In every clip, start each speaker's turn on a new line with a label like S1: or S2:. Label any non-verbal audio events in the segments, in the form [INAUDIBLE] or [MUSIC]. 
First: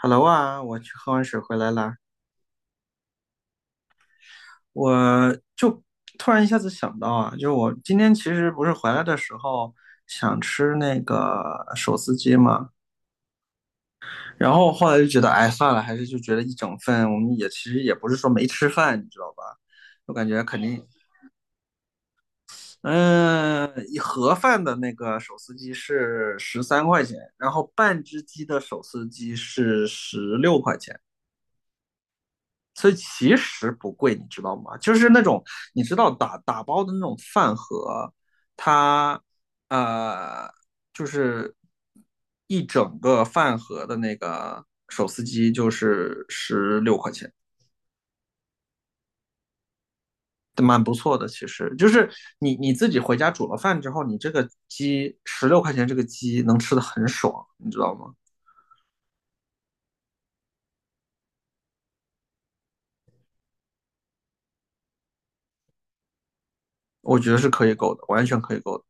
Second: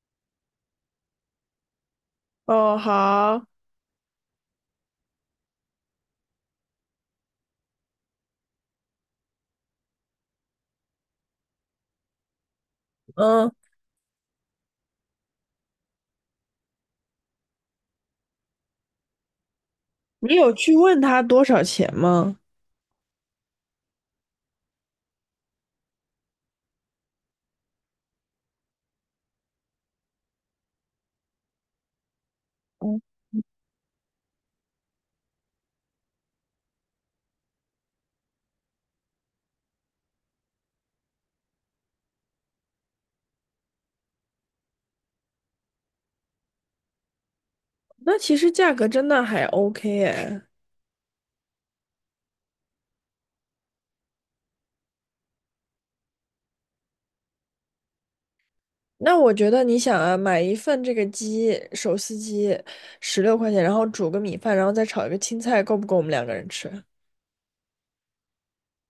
S1: Hello 啊，我去喝完水回来啦，
S2: 哦，好，
S1: 我就突然一下子想到啊，就是我今天其实不是回来的时候想吃那个手撕鸡嘛。
S2: 嗯
S1: 然后后来就觉得，哎，算了，还是就觉得一整份，我们也其实也不是说没吃饭，你知道吧？我感
S2: 你
S1: 觉
S2: 有
S1: 肯
S2: 去
S1: 定。
S2: 问他多少钱吗？
S1: 嗯，一盒饭的那个手撕鸡是13块钱，然后半只鸡的手撕鸡是十六块钱。所以
S2: 嗯，
S1: 其实不贵，你知道吗？就是那种你知道打包的那种饭盒，它呃就是一整个饭盒的那个手撕鸡就是十六块钱，
S2: 那其实价格真的还 OK 哎。
S1: 蛮不错的。其实就是你自己回家煮了饭之后，你这个鸡十六块钱，这个鸡能吃的很爽，你知道吗？
S2: 那我觉得你想啊，买一份这个鸡手撕鸡，16块钱，然后煮个米饭，然后再炒一个青菜，够不够我们两个人吃？
S1: 我觉得是可以够的，完全可以够的。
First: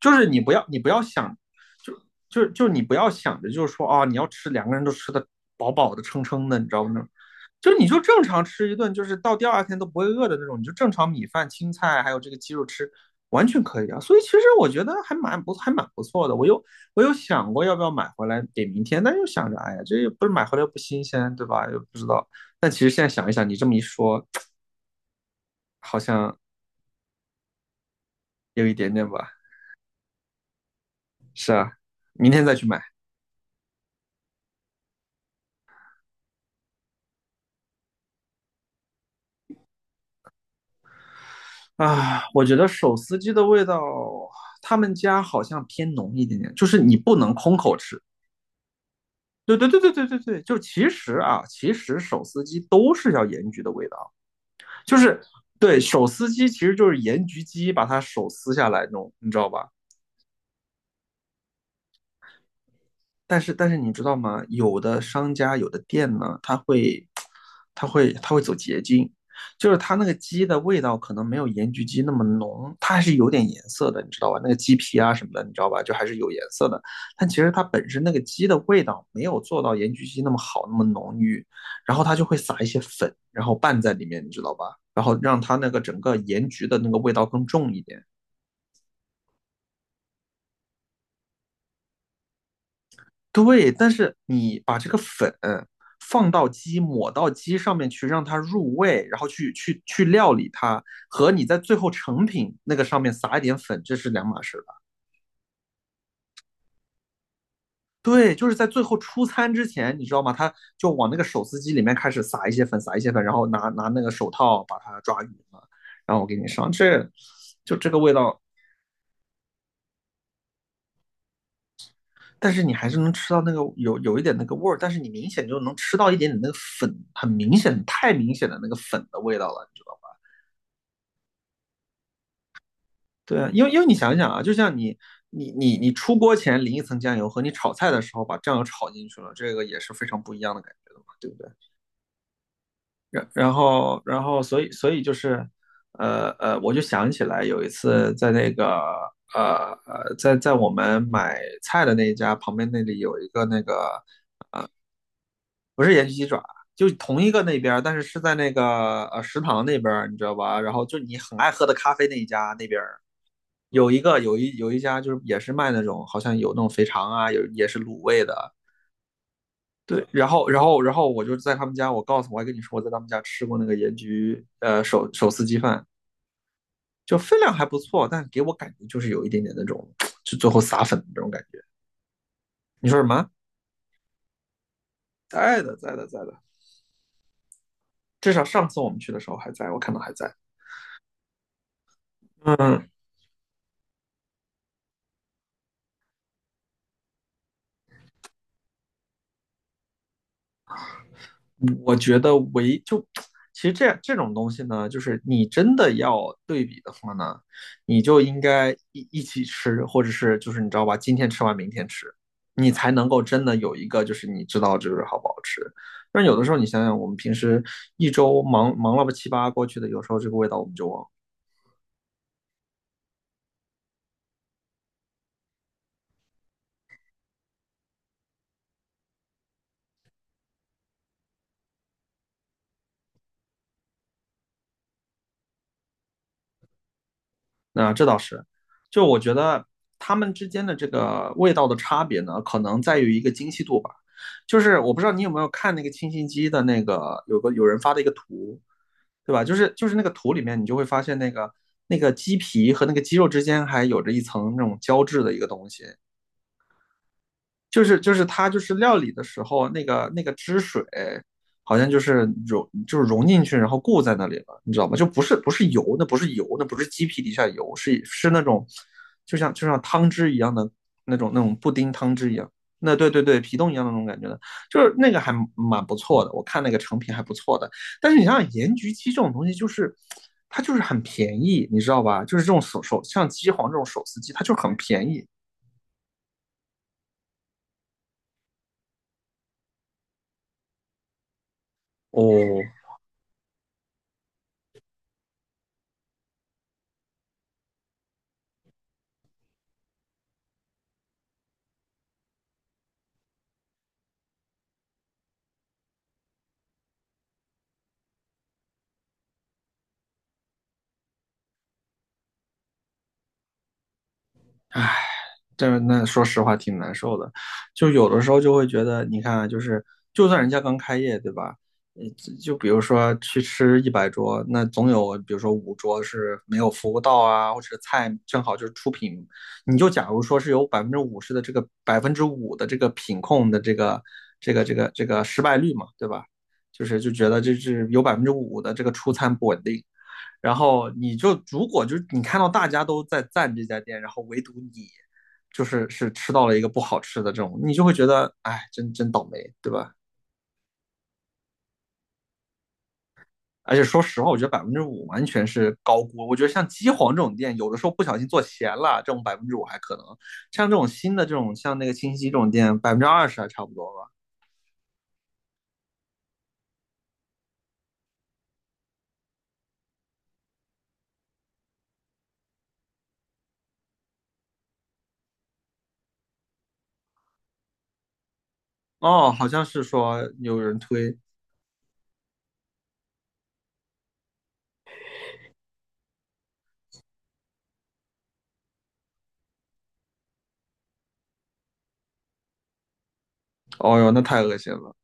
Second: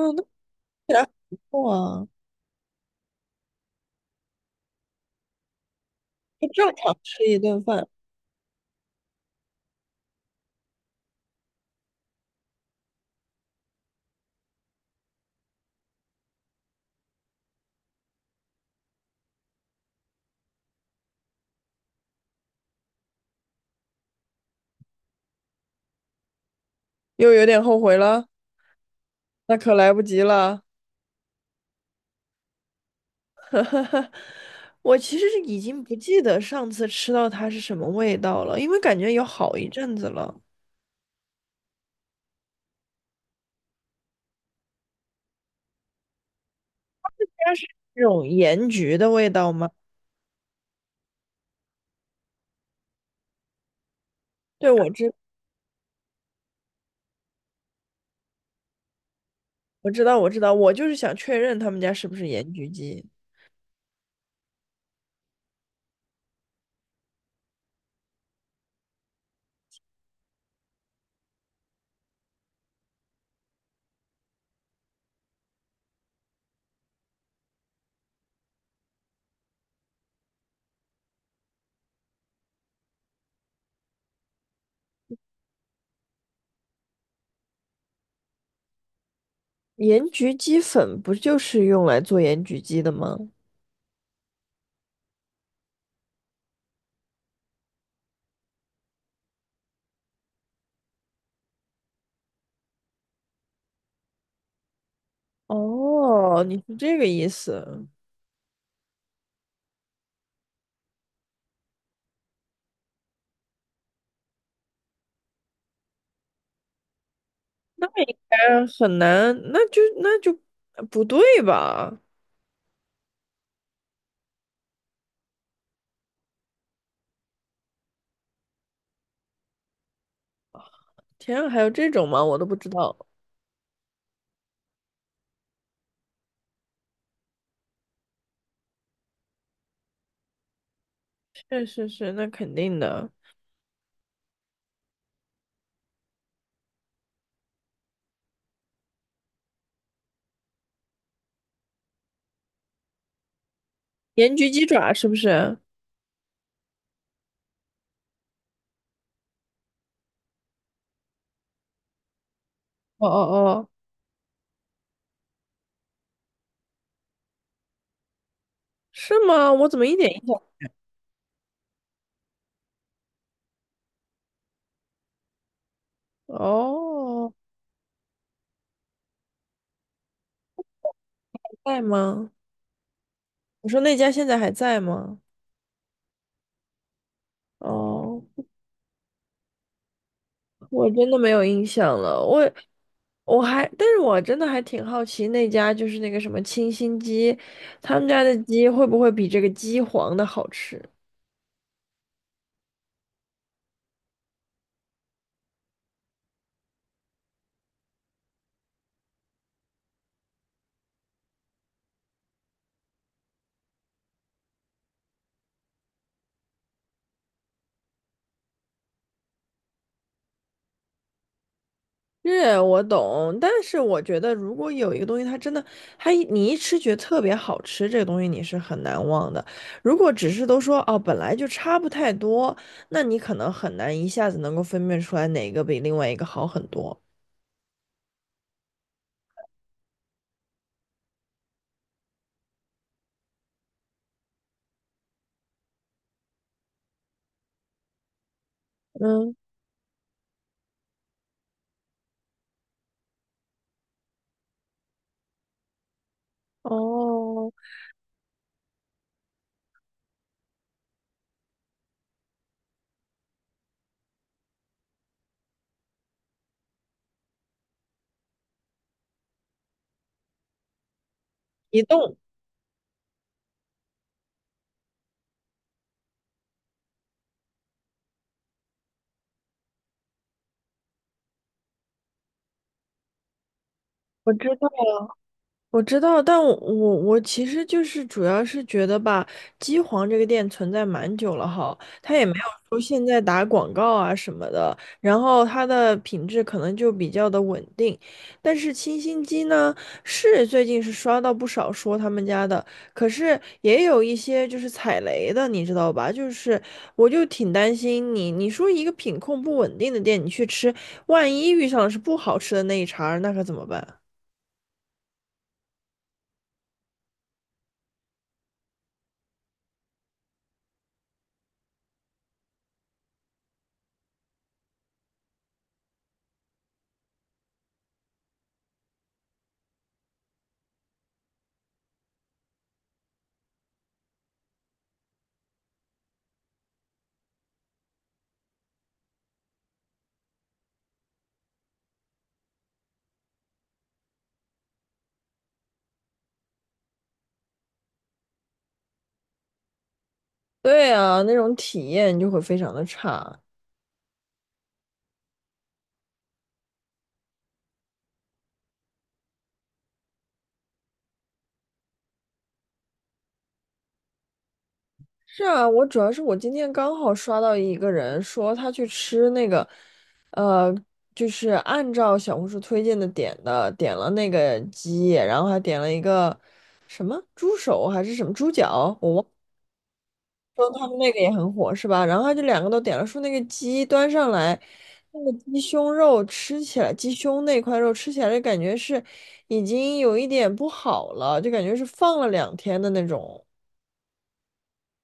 S1: 就
S2: 那看
S1: 是你不要你不
S2: 起
S1: 要
S2: 来很
S1: 想，
S2: 不错
S1: 就
S2: 啊，
S1: 就你不要想着就是说啊，你要吃两个人都吃的饱饱的撑
S2: 就
S1: 撑的，你知
S2: 正
S1: 道
S2: 常
S1: 吗？
S2: 吃一顿
S1: 就你
S2: 饭。
S1: 就正常吃一顿，就是到第二天都不会饿的那种，你就正常米饭、青菜还有这个鸡肉吃，完全可以啊。所以其实我觉得还蛮不错的。我又想过要不要买回来给明天，但又想着，哎呀，这又不是买回来又不新鲜，对吧？又不知道。但其实现在想一想，你这么一说，好像
S2: 又有点后悔了，
S1: 有一点点吧。
S2: 那可来不及了。
S1: 是啊，明天再去买。
S2: [LAUGHS] 哈哈，我其实是已经不记得上次吃到它是什么味道了，因为感觉有好一阵子了。
S1: 啊，我觉得手撕鸡的味道，他们家好像偏浓一点点，就是你不能
S2: 它
S1: 空
S2: 是
S1: 口吃。
S2: 那种盐焗的味道
S1: 对
S2: 吗？
S1: 对对对对对对，就其实啊，其实手撕鸡都是要盐焗的味道，
S2: 对，我
S1: 就
S2: 知
S1: 是对手撕鸡其实就是盐焗鸡把它手撕下来那种，你知道吧？
S2: 我知道我知道，我就是想确认他们家是不是盐焗鸡。
S1: 但是你知道吗？有的商家有的店呢，它会走捷径，就是它那个鸡的味道可能没有盐焗鸡那么浓，它还是有点颜色的，你知道吧？那个鸡皮啊什么的，你知道吧？就还是有颜色的。但其实它本身那个鸡的味道没有做到盐焗鸡那么好，那么浓郁，然后它就会撒一些粉，然后拌在里面，你知道吧？然后让它那个整个盐焗的那个味道更重一点。
S2: 盐焗鸡粉不就是用来做盐焗鸡的吗？
S1: 对，但是你把这个粉放到鸡，抹到鸡上面去，让它入味，然后去料理它，和你在最后成品那个上面撒一点粉，这是两码事吧？
S2: 哦，你是这个意思。
S1: 对，就是在最后出餐之前，你知道吗？他就往那个手撕鸡里面开始撒一些粉，撒一些粉，然后拿那个手套把它抓匀了，然后我给你上，这就
S2: 那
S1: 这个味
S2: 应
S1: 道。
S2: 该很难，那就不对吧？
S1: 但是你还是能吃到那个有一点那个味儿，但是你明显就能吃到一点点那个粉，很明显、太明显的那个粉的味道了，你知道吗？
S2: 天啊，还有这种吗？我都不知道。
S1: 对啊，因为你想想啊，就像你出锅前淋一层酱油，和你炒菜的时候把酱油炒进去了，这个也是非常不一样的感觉的嘛，对不对？
S2: 确实是，那肯定的。
S1: 然后所以就是，我就想起来有一次在那个在我们买菜的那一家旁边那里有一个那个
S2: 盐焗鸡爪是不是？
S1: 不是盐焗鸡爪，就同一个那边儿，但是是在那个食堂那边儿，你知道吧？然后就你很爱喝的咖啡那一家那边儿
S2: 哦哦哦，
S1: 有一个有一有一家就是也是卖那种好像有那种肥肠啊，有也是卤味的。
S2: 是吗？我怎么一
S1: 对，
S2: 点印
S1: 然
S2: 象？
S1: 后然后然后我就在他们家，我告诉我还跟你说我在他们家吃过那个盐焗手撕鸡饭，就
S2: 哦，
S1: 分量还不错，但给我感觉就是有一点点那种就最后撒粉的那种感觉。
S2: 在吗？
S1: 你说什么？
S2: 我说那家现在还在吗？
S1: 在的，在的，在的。
S2: 哦，
S1: 至少上次我们去的时候还在，我看到还在。
S2: 我真的没有印象了。我
S1: 嗯，
S2: 我还，但是我真的还挺好奇那家就是那个什么清新鸡，他们家的鸡会不会比这个鸡皇的好吃？
S1: 我觉得就 [TSK] 其实这种东西呢，就是你真的要对比的话呢，你就应该一起吃，或者是就是你知道吧，今天吃完明天吃，你才能够真的有一个就是你知道就是好不好吃。但是有的时候你想想，我们平时一周忙忙了吧七八过去的，有时候这个味道我们就忘了。
S2: 是我懂，但是我觉得如果有一个东西它真的，你一吃觉得特别好吃，这个东西你是很难忘的。如果只是都说哦本来就差不太多，那你可能很难一下子能够分辨出来哪个比另外一个好很多。
S1: 那这倒是，就我觉得他们之间的这个味道的差别呢，可能在于一个精细度吧。就是我不知道你有没有看那个清新鸡的那个有人发的一个图，对
S2: 嗯，
S1: 吧？就是那个图里面，你就会发现那个那个鸡皮和那个鸡肉之间还有着一层那种胶质的一个东西，
S2: 哦，
S1: 就是它就是料理的时候那个汁水好像就是融进去，然后固在那里了，你知道吗？就不是油，那不是油，那不是鸡皮底下油，是那种就像汤汁一样的那种布
S2: 移
S1: 丁汤
S2: 动，
S1: 汁一样。那对对对，皮冻一样的那种感觉的，就是那个还蛮不错的，我看那个成品还不错的。但是你想想，盐焗鸡这种东西，就是它就是很便宜，你知道吧？就是这种像鸡皇这种手撕
S2: 我
S1: 鸡，它
S2: 知
S1: 就
S2: 道。
S1: 很便宜
S2: 我知道，但我其实就是主要是觉得吧，机皇这个店存在蛮久了哈，它
S1: 哦。
S2: 也没有说现在打广告啊什么的，然后它的品质可能就比较的稳定。但是清新鸡呢，是最近是刷到不少说他们家的，可是也有一些就是踩雷的，你知道吧？就是我就挺担心你，你说一个品控不稳定的店，你去吃，万一遇上的是不好吃的那一茬儿，那可怎么办？
S1: 那说实话挺难受的，就有的时候就会觉得，你看啊就是就算人家刚开业，对吧？就比如说去吃100桌，那总有比如说五桌是没有服务到啊，或者菜正好就是出品，你就假如说是有百分之五的这个品控的这个失败率嘛，对吧？就是觉得这是有百分之五的这个出餐不稳定，然后你就如果就是你看到大家都在赞这家店，然后唯独你就是是吃到了一个不好吃的这种，你就会觉得哎，真倒霉，对吧？
S2: 对啊，那种体验就会非常的差。
S1: 而且说实话，我觉得百分之五完全是高估。我觉得像鸡皇这种店，有的时候不小心做咸了，这种百分之五还可能；像这种新的这种，像那个清溪这种店，20%还差不多吧。
S2: 是啊，我主要是我今天刚好刷到一个人说他去吃那个，呃，就是按照小红书推荐的点的，点了那个鸡，然后还点了一个什么猪手还是什么猪脚，我忘。
S1: 哦，好像是说有
S2: 说
S1: 人
S2: 他们那
S1: 推，
S2: 个也很火是吧？然后他就两个都点了，说那个鸡端上来，那个鸡胸肉吃起来，鸡胸那块肉吃起来就感觉是已经有一点不好了，就感觉是放了2天的那种。
S1: 哦哟，那太恶心了。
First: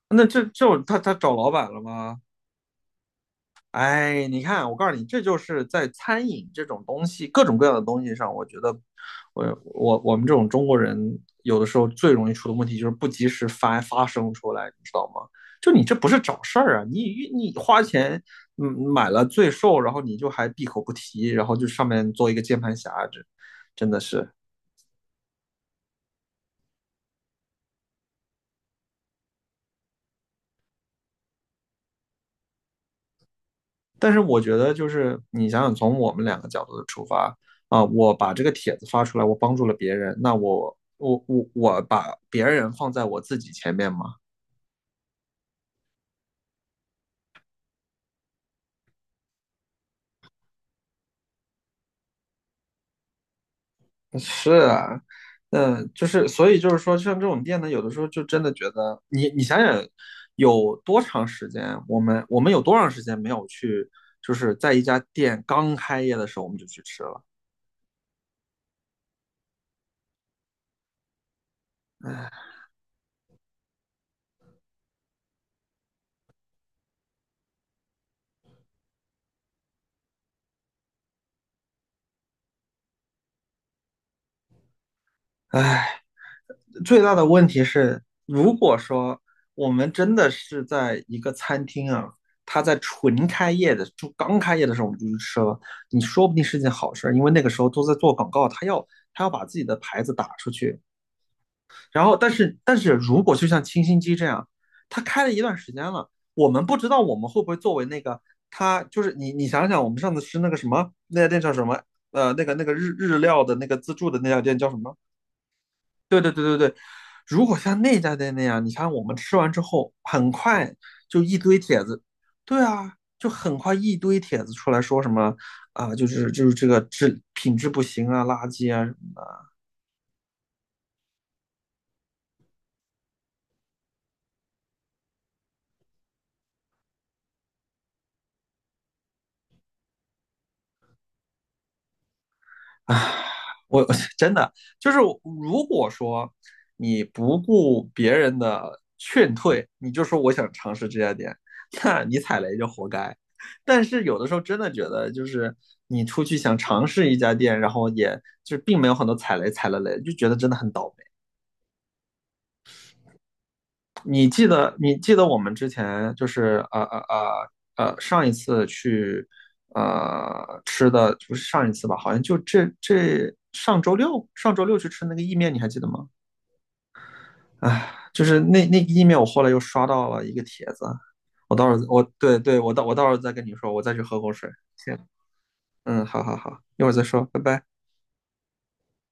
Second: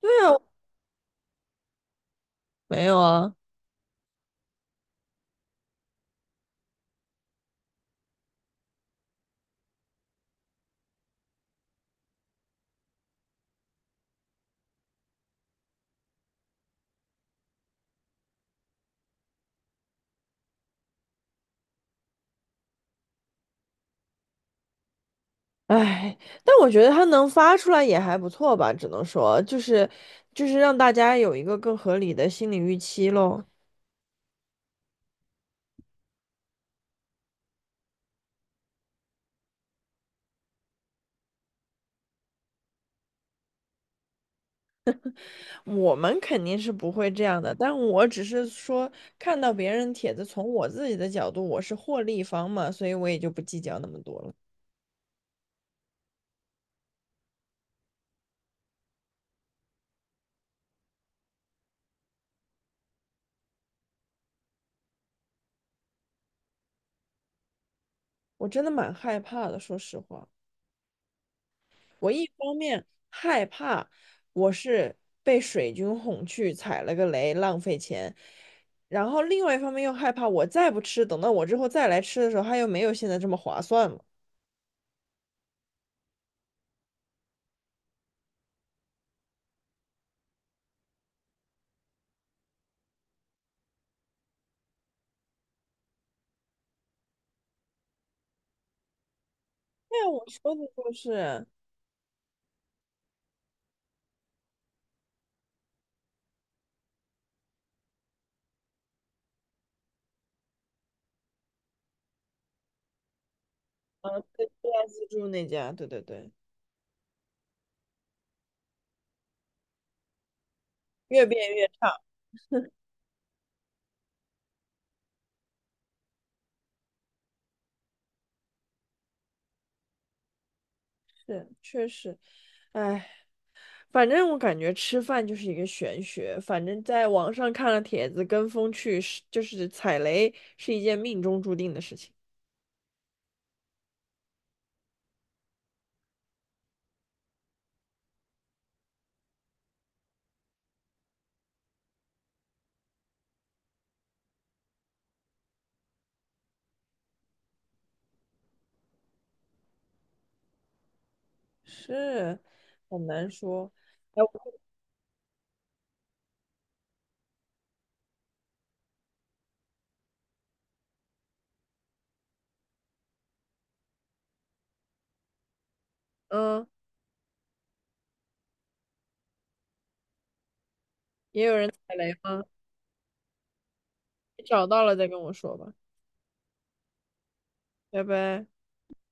S2: 对
S1: 那
S2: 啊，
S1: 这这种他找老板了吗？
S2: 没有啊。
S1: 哎，你看，我告诉你，这就是在餐饮这种东西，各种各样的东西上，我觉得我们这种中国人有的时候最容易出的问题就是不及时发声出来，你知道吗？就你这不是找事儿啊，你花钱买了罪受，然后你就还闭口不提，然后就上面做一个键盘侠，这真的是。
S2: 唉，但我觉得他能发出来也还不错吧，只能说就是让大家有一个更合理的心理预期喽。
S1: 但是我觉得，就是你想想，从我们两个角度的出发啊，我把这个帖子发出来，我帮助了别人，那我把别人放在我自己前面吗？
S2: 我们肯定是不会这样的，但我只是说看到别人帖子，从我自己的角度，我是获利方嘛，所以我也就不计较那么
S1: [LAUGHS]
S2: 多了。
S1: 是啊，嗯，就是所以就是说，像这种店呢，有的时候就真的觉得，你你想想，有多长时间，我们有多长时间没有去，就是在一家店刚开业的时候我们就去吃了，
S2: 我真的蛮害怕的，说实话，我一
S1: 唉。
S2: 方面害怕我是被水军哄去踩了个雷，浪费钱，然后另外一方面又害怕我再不吃，等到我之后再来吃的时候，它又没有现在这么划算嘛。
S1: 最大的问题是，如果说我们真的是在一个餐厅啊，它在纯开业的，就刚开业的时候我们就去吃了，你说不定是件好事因为那个时候都在做广告，他要把自己的
S2: 对
S1: 牌
S2: 啊，
S1: 子
S2: 我
S1: 打出
S2: 说的
S1: 去。
S2: 就是。
S1: 然后，但是如果就像清新鸡这样，他开了一段时间了，我们不知道我们会不会作为那个他，就是你你想想，我们上次吃那个什么那家店叫什么？呃，那个日料的那个自助的
S2: 嗯，
S1: 那家
S2: 对，
S1: 店叫什么？
S2: 自助那家，对对
S1: 对
S2: 对，
S1: 对对对对，如果像那家店那样，你看我们吃完之后，很快就
S2: 越
S1: 一
S2: 变
S1: 堆
S2: 越
S1: 帖
S2: 差，
S1: 子，对啊，就很快一堆帖子出来说什么啊、就是这个品质不行啊，垃圾啊什么
S2: 是确实。哎，反正我感觉吃饭就是一个玄学。反正在网上看了帖子，跟风去就是踩雷是一件命中注定的事情，
S1: 啊，我 [LAUGHS] 真的就是，如果说你不顾别人的劝退，你就说我想尝试这家店，[LAUGHS] 那你踩雷就活该。但是有的时候真的觉得，就是你出去想尝试一家店，然后也就并没有很多踩雷，踩了雷就觉得真的很倒
S2: 是很难说。哎，
S1: 你记得你记得我们之前就是上一次去吃的不是上一次吧？好像就这上周六去吃那个意面，你还记得吗？
S2: 嗯，
S1: 哎，就是那个意面，我后来又刷到了一个帖子，
S2: 也有
S1: 我
S2: 人
S1: 到时候
S2: 踩
S1: 我
S2: 雷
S1: 对
S2: 吗？
S1: 对，我到时候再跟你说，我再去喝口
S2: 你
S1: 水。
S2: 找到了
S1: 行，
S2: 再跟我说吧，
S1: 嗯，好好好，一会儿再说，拜拜。
S2: 拜拜。